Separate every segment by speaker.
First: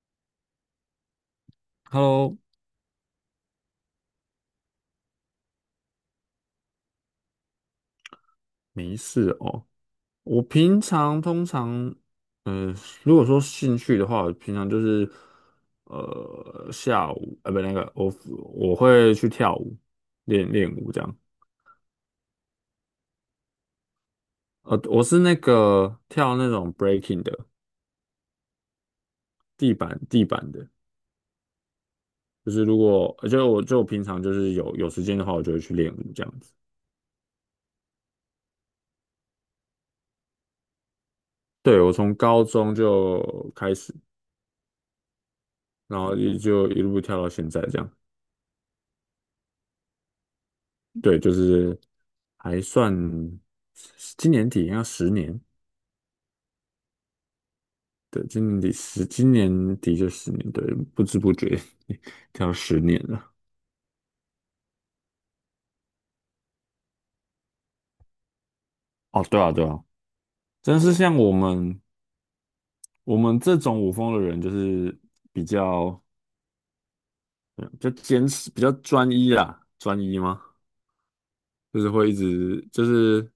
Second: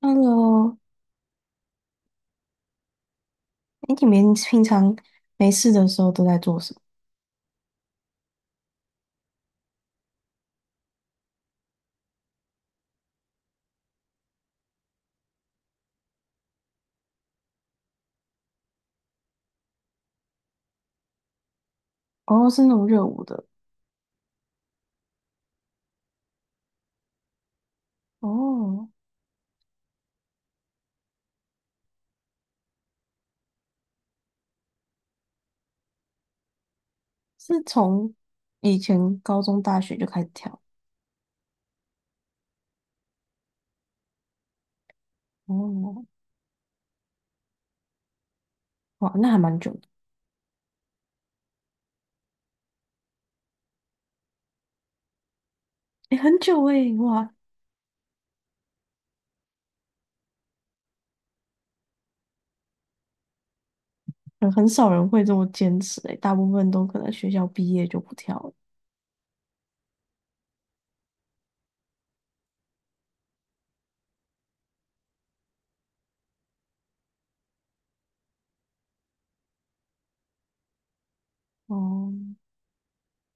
Speaker 1: Hello，
Speaker 2: Hello，
Speaker 1: 哎，你们平常没事的时候都在做什么？
Speaker 2: 没事哦。我平常通常，呃，如果说兴趣的话，我平常就是，呃，下午，呃，不，那个，我会去跳舞，练练舞这样。
Speaker 1: 哦，是那种热舞的，
Speaker 2: 我是那个跳那种 breaking 的，
Speaker 1: 哦，
Speaker 2: 地板的，就是如果，呃就我平常就是有时间的话，我就会去练舞这样子。
Speaker 1: 是从以前高中、大学就开始跳，
Speaker 2: 对，我从高中就开始，然
Speaker 1: 哦，
Speaker 2: 后也就一路跳到现在这样。
Speaker 1: 哇，那还蛮久的，
Speaker 2: 对，就是还算今年底要十年，
Speaker 1: 哎，很久哎，哇，
Speaker 2: 对，今年底十，今年底就十年，对，不知不觉 要十年了。
Speaker 1: 很少人会这么坚持哎，大部分都可能学校毕业就不跳了，
Speaker 2: 哦，对啊，对啊，真是像我们这种舞风的人，就是比较嗯比较坚持，比较专一啦，专一吗？就是会
Speaker 1: 哦，
Speaker 2: 一直就是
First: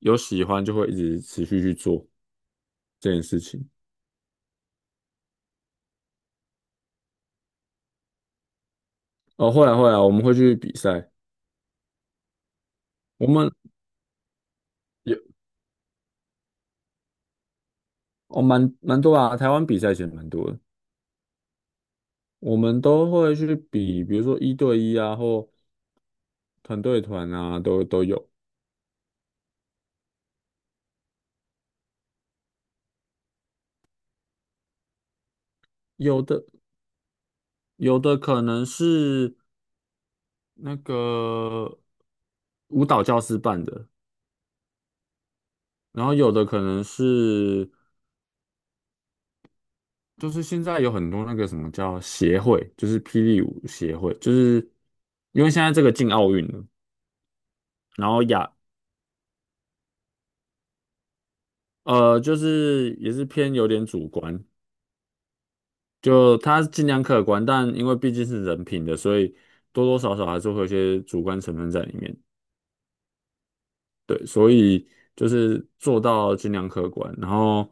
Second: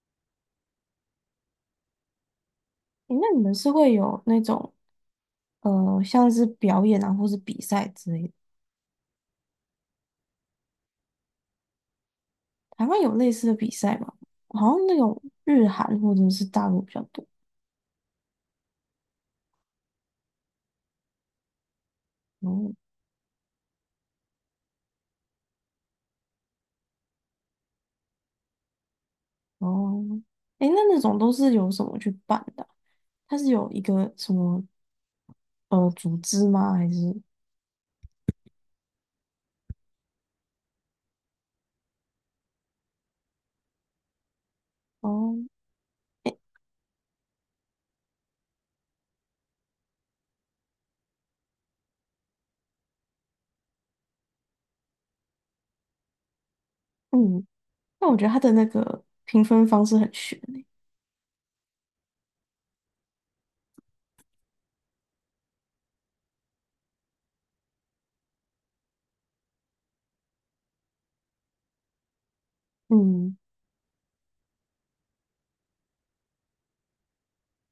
Speaker 2: 有喜欢就会一直持续去做这
Speaker 1: 哎，
Speaker 2: 件
Speaker 1: 那
Speaker 2: 事
Speaker 1: 你们
Speaker 2: 情。
Speaker 1: 是会有那种像是表演啊，或是比赛之类的？
Speaker 2: 哦，会啊会啊，我们会去比赛，
Speaker 1: 台湾有
Speaker 2: 我
Speaker 1: 类似
Speaker 2: 们
Speaker 1: 的比赛吗？好像那种
Speaker 2: 有
Speaker 1: 日韩或者是大陆比较多，
Speaker 2: 哦蛮多啊，台湾比赛其实蛮多的。我
Speaker 1: 哦。
Speaker 2: 们都会去比，比如说一对一啊，或团队团啊，都有。
Speaker 1: 哦，哎，那那种都是由什么去办的啊？它是有一个什么组
Speaker 2: 有的
Speaker 1: 织吗？还是
Speaker 2: 有的可能是那个舞蹈教师办的，
Speaker 1: 哦，
Speaker 2: 然后有
Speaker 1: 诶，
Speaker 2: 的可能是就是现在有很多那个什么叫协会，就是霹雳舞协会，就是因为现在这个进奥运了，
Speaker 1: 嗯，那
Speaker 2: 然
Speaker 1: 我
Speaker 2: 后
Speaker 1: 觉得它的那个评分方式很悬诶。
Speaker 2: 就是也是偏有点主观，就它尽量客观，但因为毕竟是人品的，所以多多少少还是会有一些主观成分在里面。
Speaker 1: 嗯
Speaker 2: 对，所以就是做到军量可观。然后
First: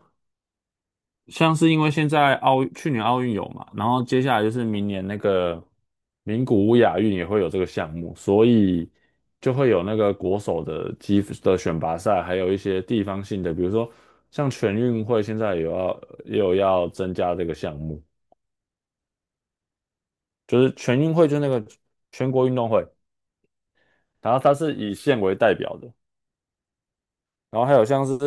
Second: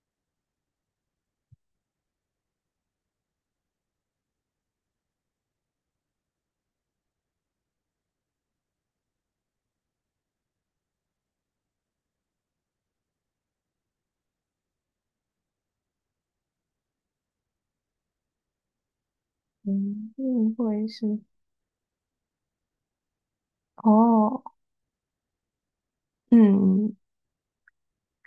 Speaker 2: 像是因为现在去年奥运有嘛，然后接下来就是明年那个名古屋亚运也会有这个项目，所以就会有那个国手的积的选拔赛，还有一些地方性的，比如说像全运会现在也要也有要增加这个项目，
Speaker 1: 嗯，嗯，
Speaker 2: 就是
Speaker 1: 会
Speaker 2: 全运
Speaker 1: 是
Speaker 2: 会就是那个全国运动会，然后
Speaker 1: 哦，
Speaker 2: 它是以县为代表的。
Speaker 1: 嗯
Speaker 2: 然后还有像是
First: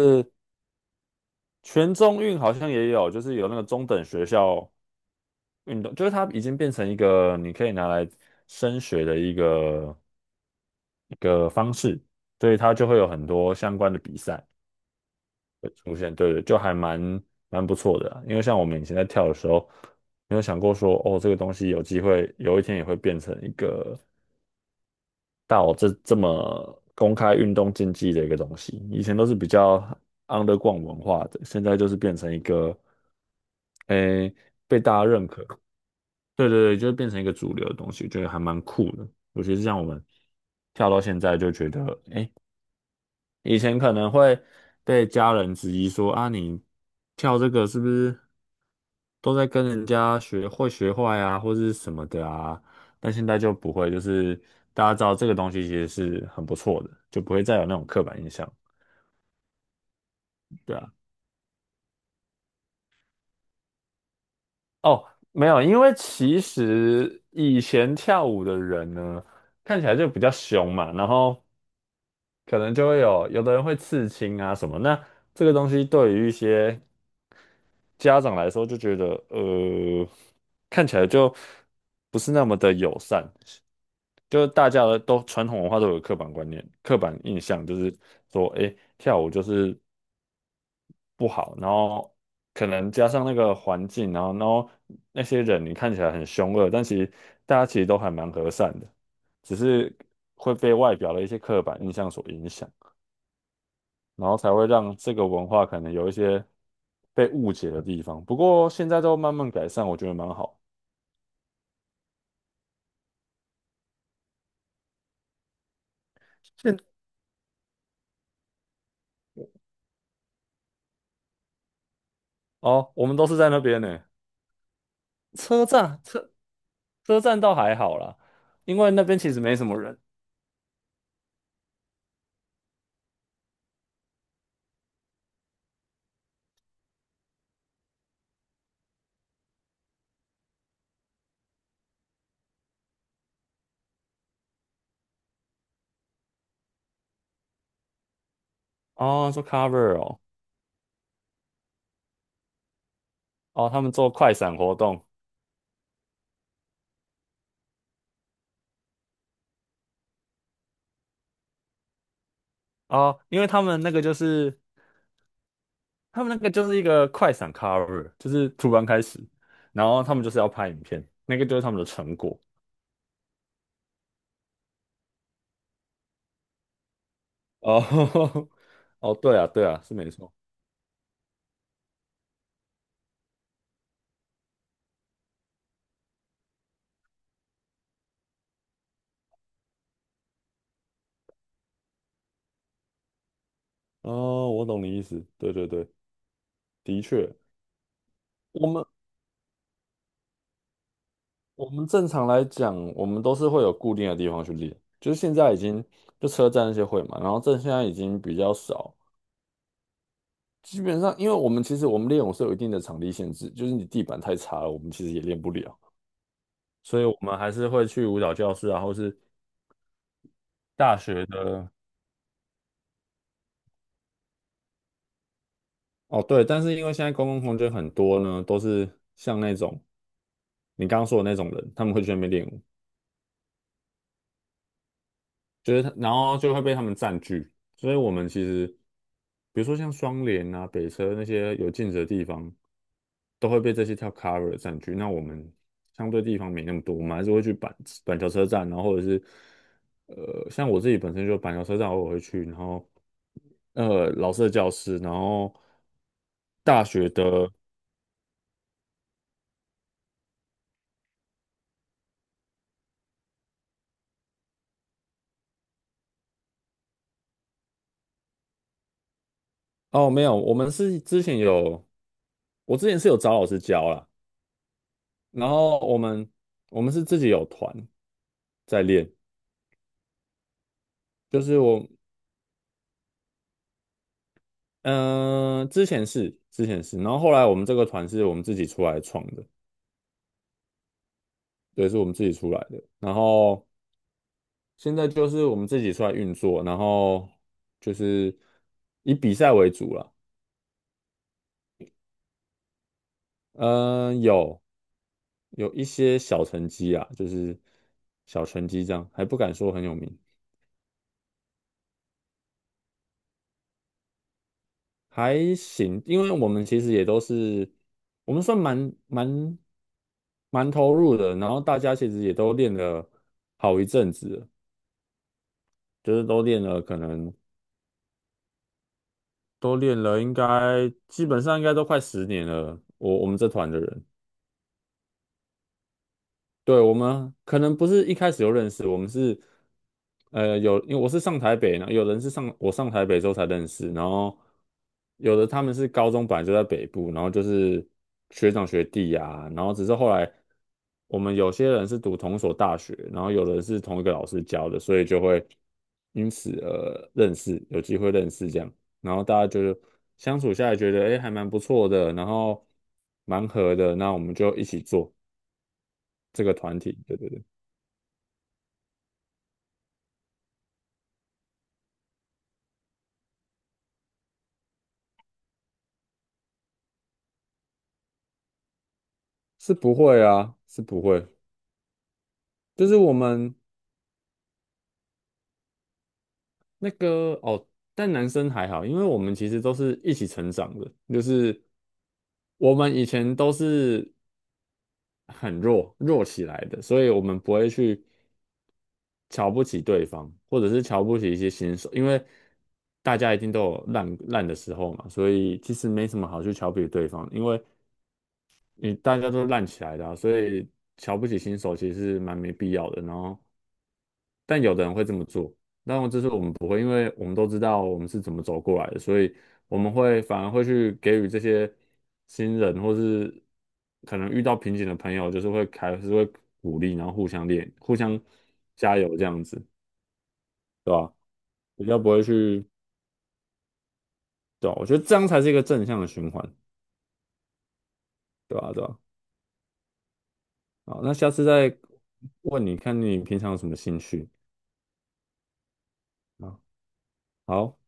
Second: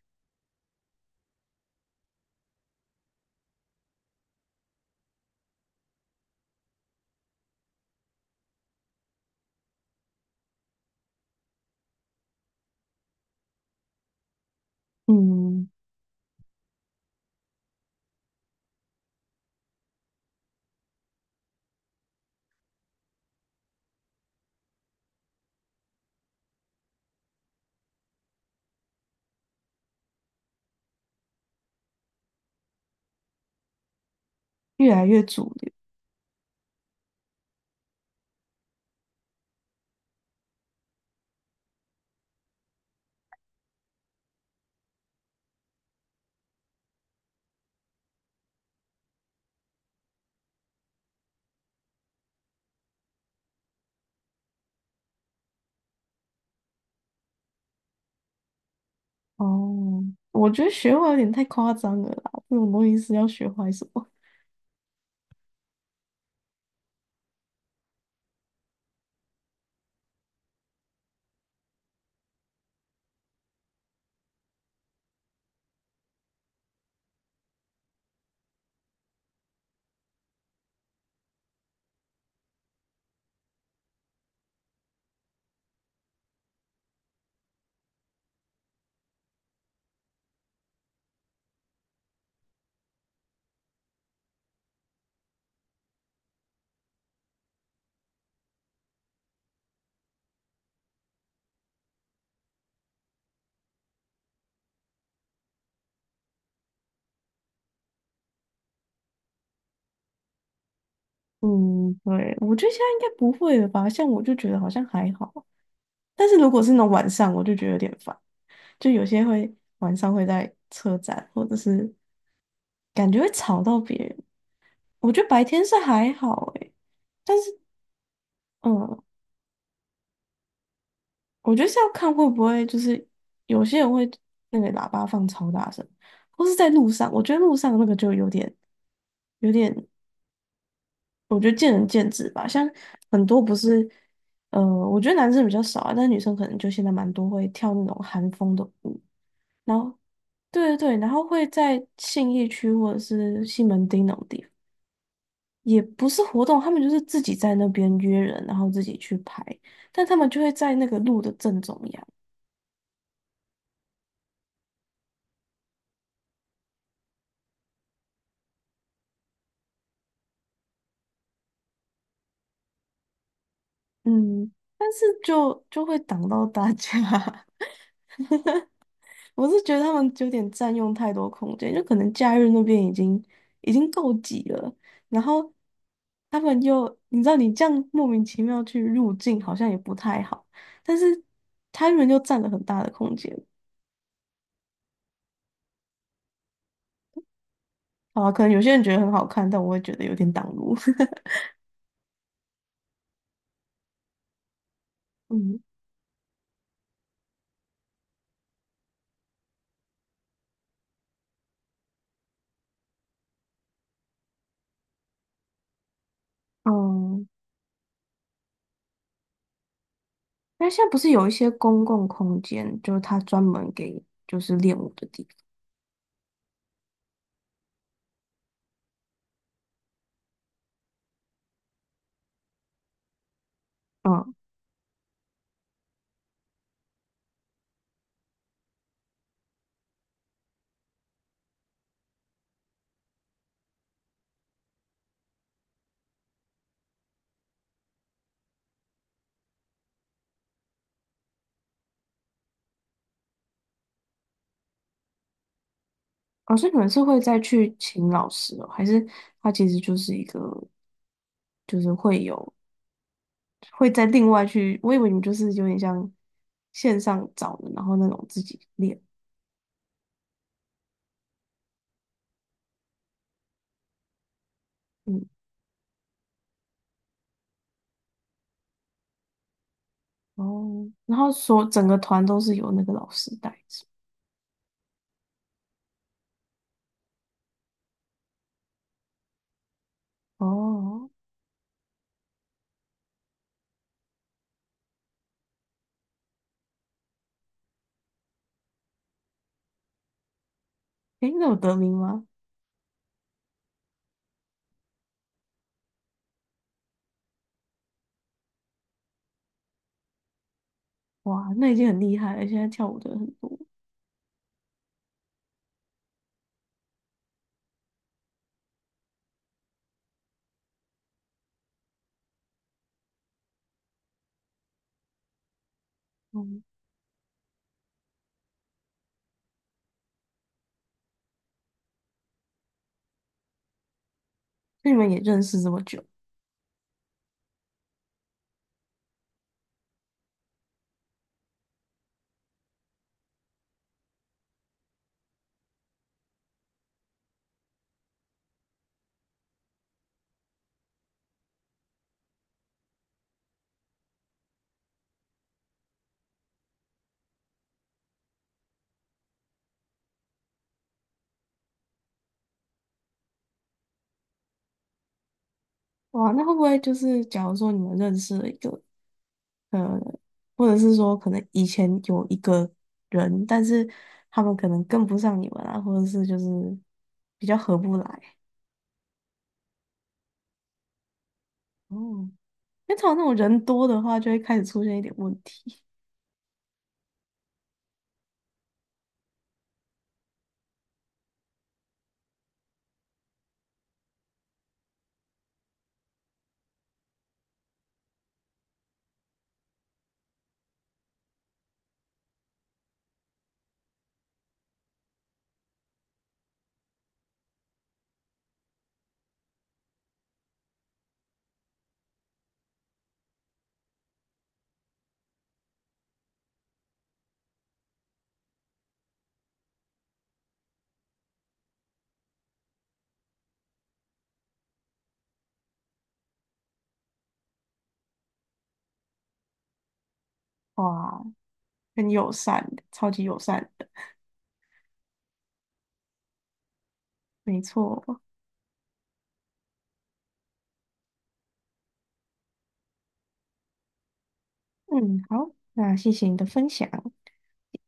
Speaker 2: 全中运好像也有，就是有那个中等学校运动，就是它已经变成一个你可以拿来升学的一个方式，所以它就会有很多相关的比赛
Speaker 1: 嗯，
Speaker 2: 会出现，对对，就还蛮不错的啊因为像我们以前在跳的时候，没有想过说哦，这个东西有机会有一天也会变成一个到这么公开运动竞技的一个东西，以前都是比较 underground 文化的，现在就是变成一个。诶、
Speaker 1: 越来越主流
Speaker 2: 对对对，就会变成一个主流的东西，觉得还蛮酷的。尤其是像我们跳到现在，就觉得，哎，以前可能会被家人质疑说啊，你跳这个是不是都在跟人家学会学坏啊，或是什么的啊？但现在就不会，就是大家知道这个东西其实是很不错的，就不会再有那种刻板印象。
Speaker 1: 哦。我觉得
Speaker 2: 对啊，
Speaker 1: 学坏有点太夸张了啦，这种东西是要学坏什么？
Speaker 2: 哦，没有，因为其实以前跳舞的人呢，看起来就比较凶嘛，然后。可能就会有的人会刺青啊什么。那这个东西对于一些家长来说，就觉得看起来就不是那么的友善。就是大家的都传统文化都有刻板观念、刻板印象，就是说，哎，跳舞就是不好，然后可能加上那个环境，然后那些人你看起来很凶恶，但其实大家其实都还蛮和善的，只是会被外表的一些刻板印象所影响。然后才会让这个文化可能有一些被误解的地方。不过现在都慢慢改善，我觉得蛮好。
Speaker 1: 嗯，对，我觉得现在应该不会了吧？像我就觉得好像还好啊，但是如果是那
Speaker 2: 现
Speaker 1: 种晚上，我就觉得有点烦。就有些会晚上会在车站，或者是
Speaker 2: 哦，我
Speaker 1: 感
Speaker 2: 们
Speaker 1: 觉
Speaker 2: 都
Speaker 1: 会
Speaker 2: 是在那
Speaker 1: 吵到
Speaker 2: 边
Speaker 1: 别
Speaker 2: 呢，
Speaker 1: 人。我觉得白天
Speaker 2: 车
Speaker 1: 是
Speaker 2: 站
Speaker 1: 还
Speaker 2: 车
Speaker 1: 好诶，
Speaker 2: 车
Speaker 1: 但
Speaker 2: 站倒
Speaker 1: 是
Speaker 2: 还好啦，因为
Speaker 1: 嗯，
Speaker 2: 那边其实没什么人。
Speaker 1: 我觉得是要看会不会就是有些人会那个喇叭放超大声，或是在路上，我觉得路上那个就有点有点。我觉得见仁见智吧，像很多不是，我觉得男生比较少啊，但是女生可能就现在蛮多会跳那种韩风的舞，
Speaker 2: 哦，做
Speaker 1: 然后，
Speaker 2: cover 哦，
Speaker 1: 对对对，然后会在信义区或者是西
Speaker 2: 哦，他
Speaker 1: 门
Speaker 2: 们
Speaker 1: 町
Speaker 2: 做
Speaker 1: 那种
Speaker 2: 快
Speaker 1: 地方，
Speaker 2: 闪活动
Speaker 1: 也不是活动，他们就是自己在那边约人，然后自己去拍，但他们就会在那个路的正中央，
Speaker 2: 哦，因为他们那个就是一个快闪 cover，就是突然开始，然后他们就是要拍影片，那个就是他们的成果。
Speaker 1: 嗯，但是就会挡到大家，
Speaker 2: 哦，哦，对
Speaker 1: 我
Speaker 2: 啊，
Speaker 1: 是
Speaker 2: 对
Speaker 1: 觉得
Speaker 2: 啊，
Speaker 1: 他
Speaker 2: 是没
Speaker 1: 们有
Speaker 2: 错。
Speaker 1: 点占用太多空间，就可能假日那边已经已经够挤了，然后他们又你知道你这样莫名其妙去入境好像也不太好，但是他们又占了很大的空间。
Speaker 2: 哦，我懂你意思。对对对，的确，
Speaker 1: 好啊，可能有
Speaker 2: 我
Speaker 1: 些人
Speaker 2: 们
Speaker 1: 觉得很好看，但我也觉得有点挡路。
Speaker 2: 我们正常来讲，我们都是会有固定的地方去练，就是现在已
Speaker 1: 嗯
Speaker 2: 经就车站那些会嘛，然后这现在已经比较少。基本上，因为我们练舞是有一定的场地限制，就是你地板太差了，我们其实也练不了，所以我
Speaker 1: 嗯，
Speaker 2: 们还是会去舞蹈教室啊，或是
Speaker 1: 那现在不
Speaker 2: 大
Speaker 1: 是
Speaker 2: 学
Speaker 1: 有一些
Speaker 2: 的。
Speaker 1: 公共空间，就是他专门给就是练舞的地
Speaker 2: 哦，对，但是因为现在公共空间很多呢，都是像那种你刚刚说的那种人，他们会去那边练舞。
Speaker 1: 方。
Speaker 2: 就是他，然后就会被他们占据。所以我们其实，比如说像双联啊、北车那些有镜子的地方，都会被这些跳 cover 占据。那我们相对地方没那么多，我们还是会去板桥车站，然后或者是像我自己本身就板桥车站偶尔会去，然后老师的教室，然后
Speaker 1: 老师你
Speaker 2: 大
Speaker 1: 们是
Speaker 2: 学
Speaker 1: 会再
Speaker 2: 的
Speaker 1: 去请老师哦，还是他其实就是一个，就是会有会再另外去，我以为你们就是有点像线上找的，然后那种自己练，
Speaker 2: 哦没有，我们是之前有，我之前是有找老师教啦，
Speaker 1: 嗯，
Speaker 2: 然后我们是自己有团在练。
Speaker 1: 哦，然后
Speaker 2: 就是
Speaker 1: 说整
Speaker 2: 我，
Speaker 1: 个团都是由那个老师带着，
Speaker 2: 嗯、之前是，然后后来我们这个团是我们自己出来创的，
Speaker 1: 哦，
Speaker 2: 对，是我们自己出来的。然后现在就是我们自己出来运作，然后就是以比赛为主了。
Speaker 1: 诶，那有得名吗？
Speaker 2: 嗯、有有一些小成绩啊，就是小成绩这样，还不敢说很有名，
Speaker 1: 哇，那已经很厉害了，现在跳舞的人很多，
Speaker 2: 还行，因为我们其实也都是我们算蛮投入的，然后大家其实也都练了好一阵子了就是都练
Speaker 1: 嗯，
Speaker 2: 了，可能都练了，应该基本上应该都快十年了。我们这团的人，
Speaker 1: 那你们也认识这么久，
Speaker 2: 对，我们可能不是一开始就认识，我们是因为我是上台北，呢，有人是上台北之后才认识，然后有的他们是高中本来就在北部，然后就是学长学弟啊，然后只是后来我们有些人是读同一所大学，然后有人是同一个老师教的，所以就会因此认识，有机会认识这样，然后大家就是相处下来觉得哎还蛮不错的，然后蛮合的，那我们就一起做
Speaker 1: 哇，那
Speaker 2: 这
Speaker 1: 会
Speaker 2: 个
Speaker 1: 不会
Speaker 2: 团
Speaker 1: 就
Speaker 2: 体，对
Speaker 1: 是
Speaker 2: 对对，
Speaker 1: 假如说你们认识了一个？呃，或者是说可能以前有一个人，但是他们可能跟不上你们啊，或者是就是比较合不来。
Speaker 2: 是不会啊，是不会。
Speaker 1: 哦，
Speaker 2: 就
Speaker 1: 因
Speaker 2: 是
Speaker 1: 为通
Speaker 2: 我
Speaker 1: 常那种
Speaker 2: 们
Speaker 1: 人多的话，就会开始出现一点问题。
Speaker 2: 那个哦，但男生还好，因为我们其实都是一起成长的，就是我们以前都是很弱弱起来的，所以我们不会去瞧不起对方，或者是瞧不起一些新手，因为大家一定都有烂烂的时候嘛，所以其实没什么好去瞧不起对方，因为你大家都烂起来的啊所以瞧不起新手其实是蛮没必要的。然后，但有的人会这么做，但我这是我们不会，因为我们都知道我们是怎么走过来的，所以我们会反而会去给予这些新人或是可能遇到瓶颈的朋友，就是还是会鼓励，然后互相练、互相加油这样子，对吧？
Speaker 1: 哇，
Speaker 2: 比较
Speaker 1: 很
Speaker 2: 不会
Speaker 1: 友善
Speaker 2: 去，
Speaker 1: 的，超级友善的，
Speaker 2: 对吧？我觉得这样才是一个正向的循环，
Speaker 1: 没错。
Speaker 2: 对吧？对吧？好，那下次再问你看你平常有什么兴趣。
Speaker 1: 嗯，好，那谢谢你的
Speaker 2: 啊，
Speaker 1: 分享。
Speaker 2: 好。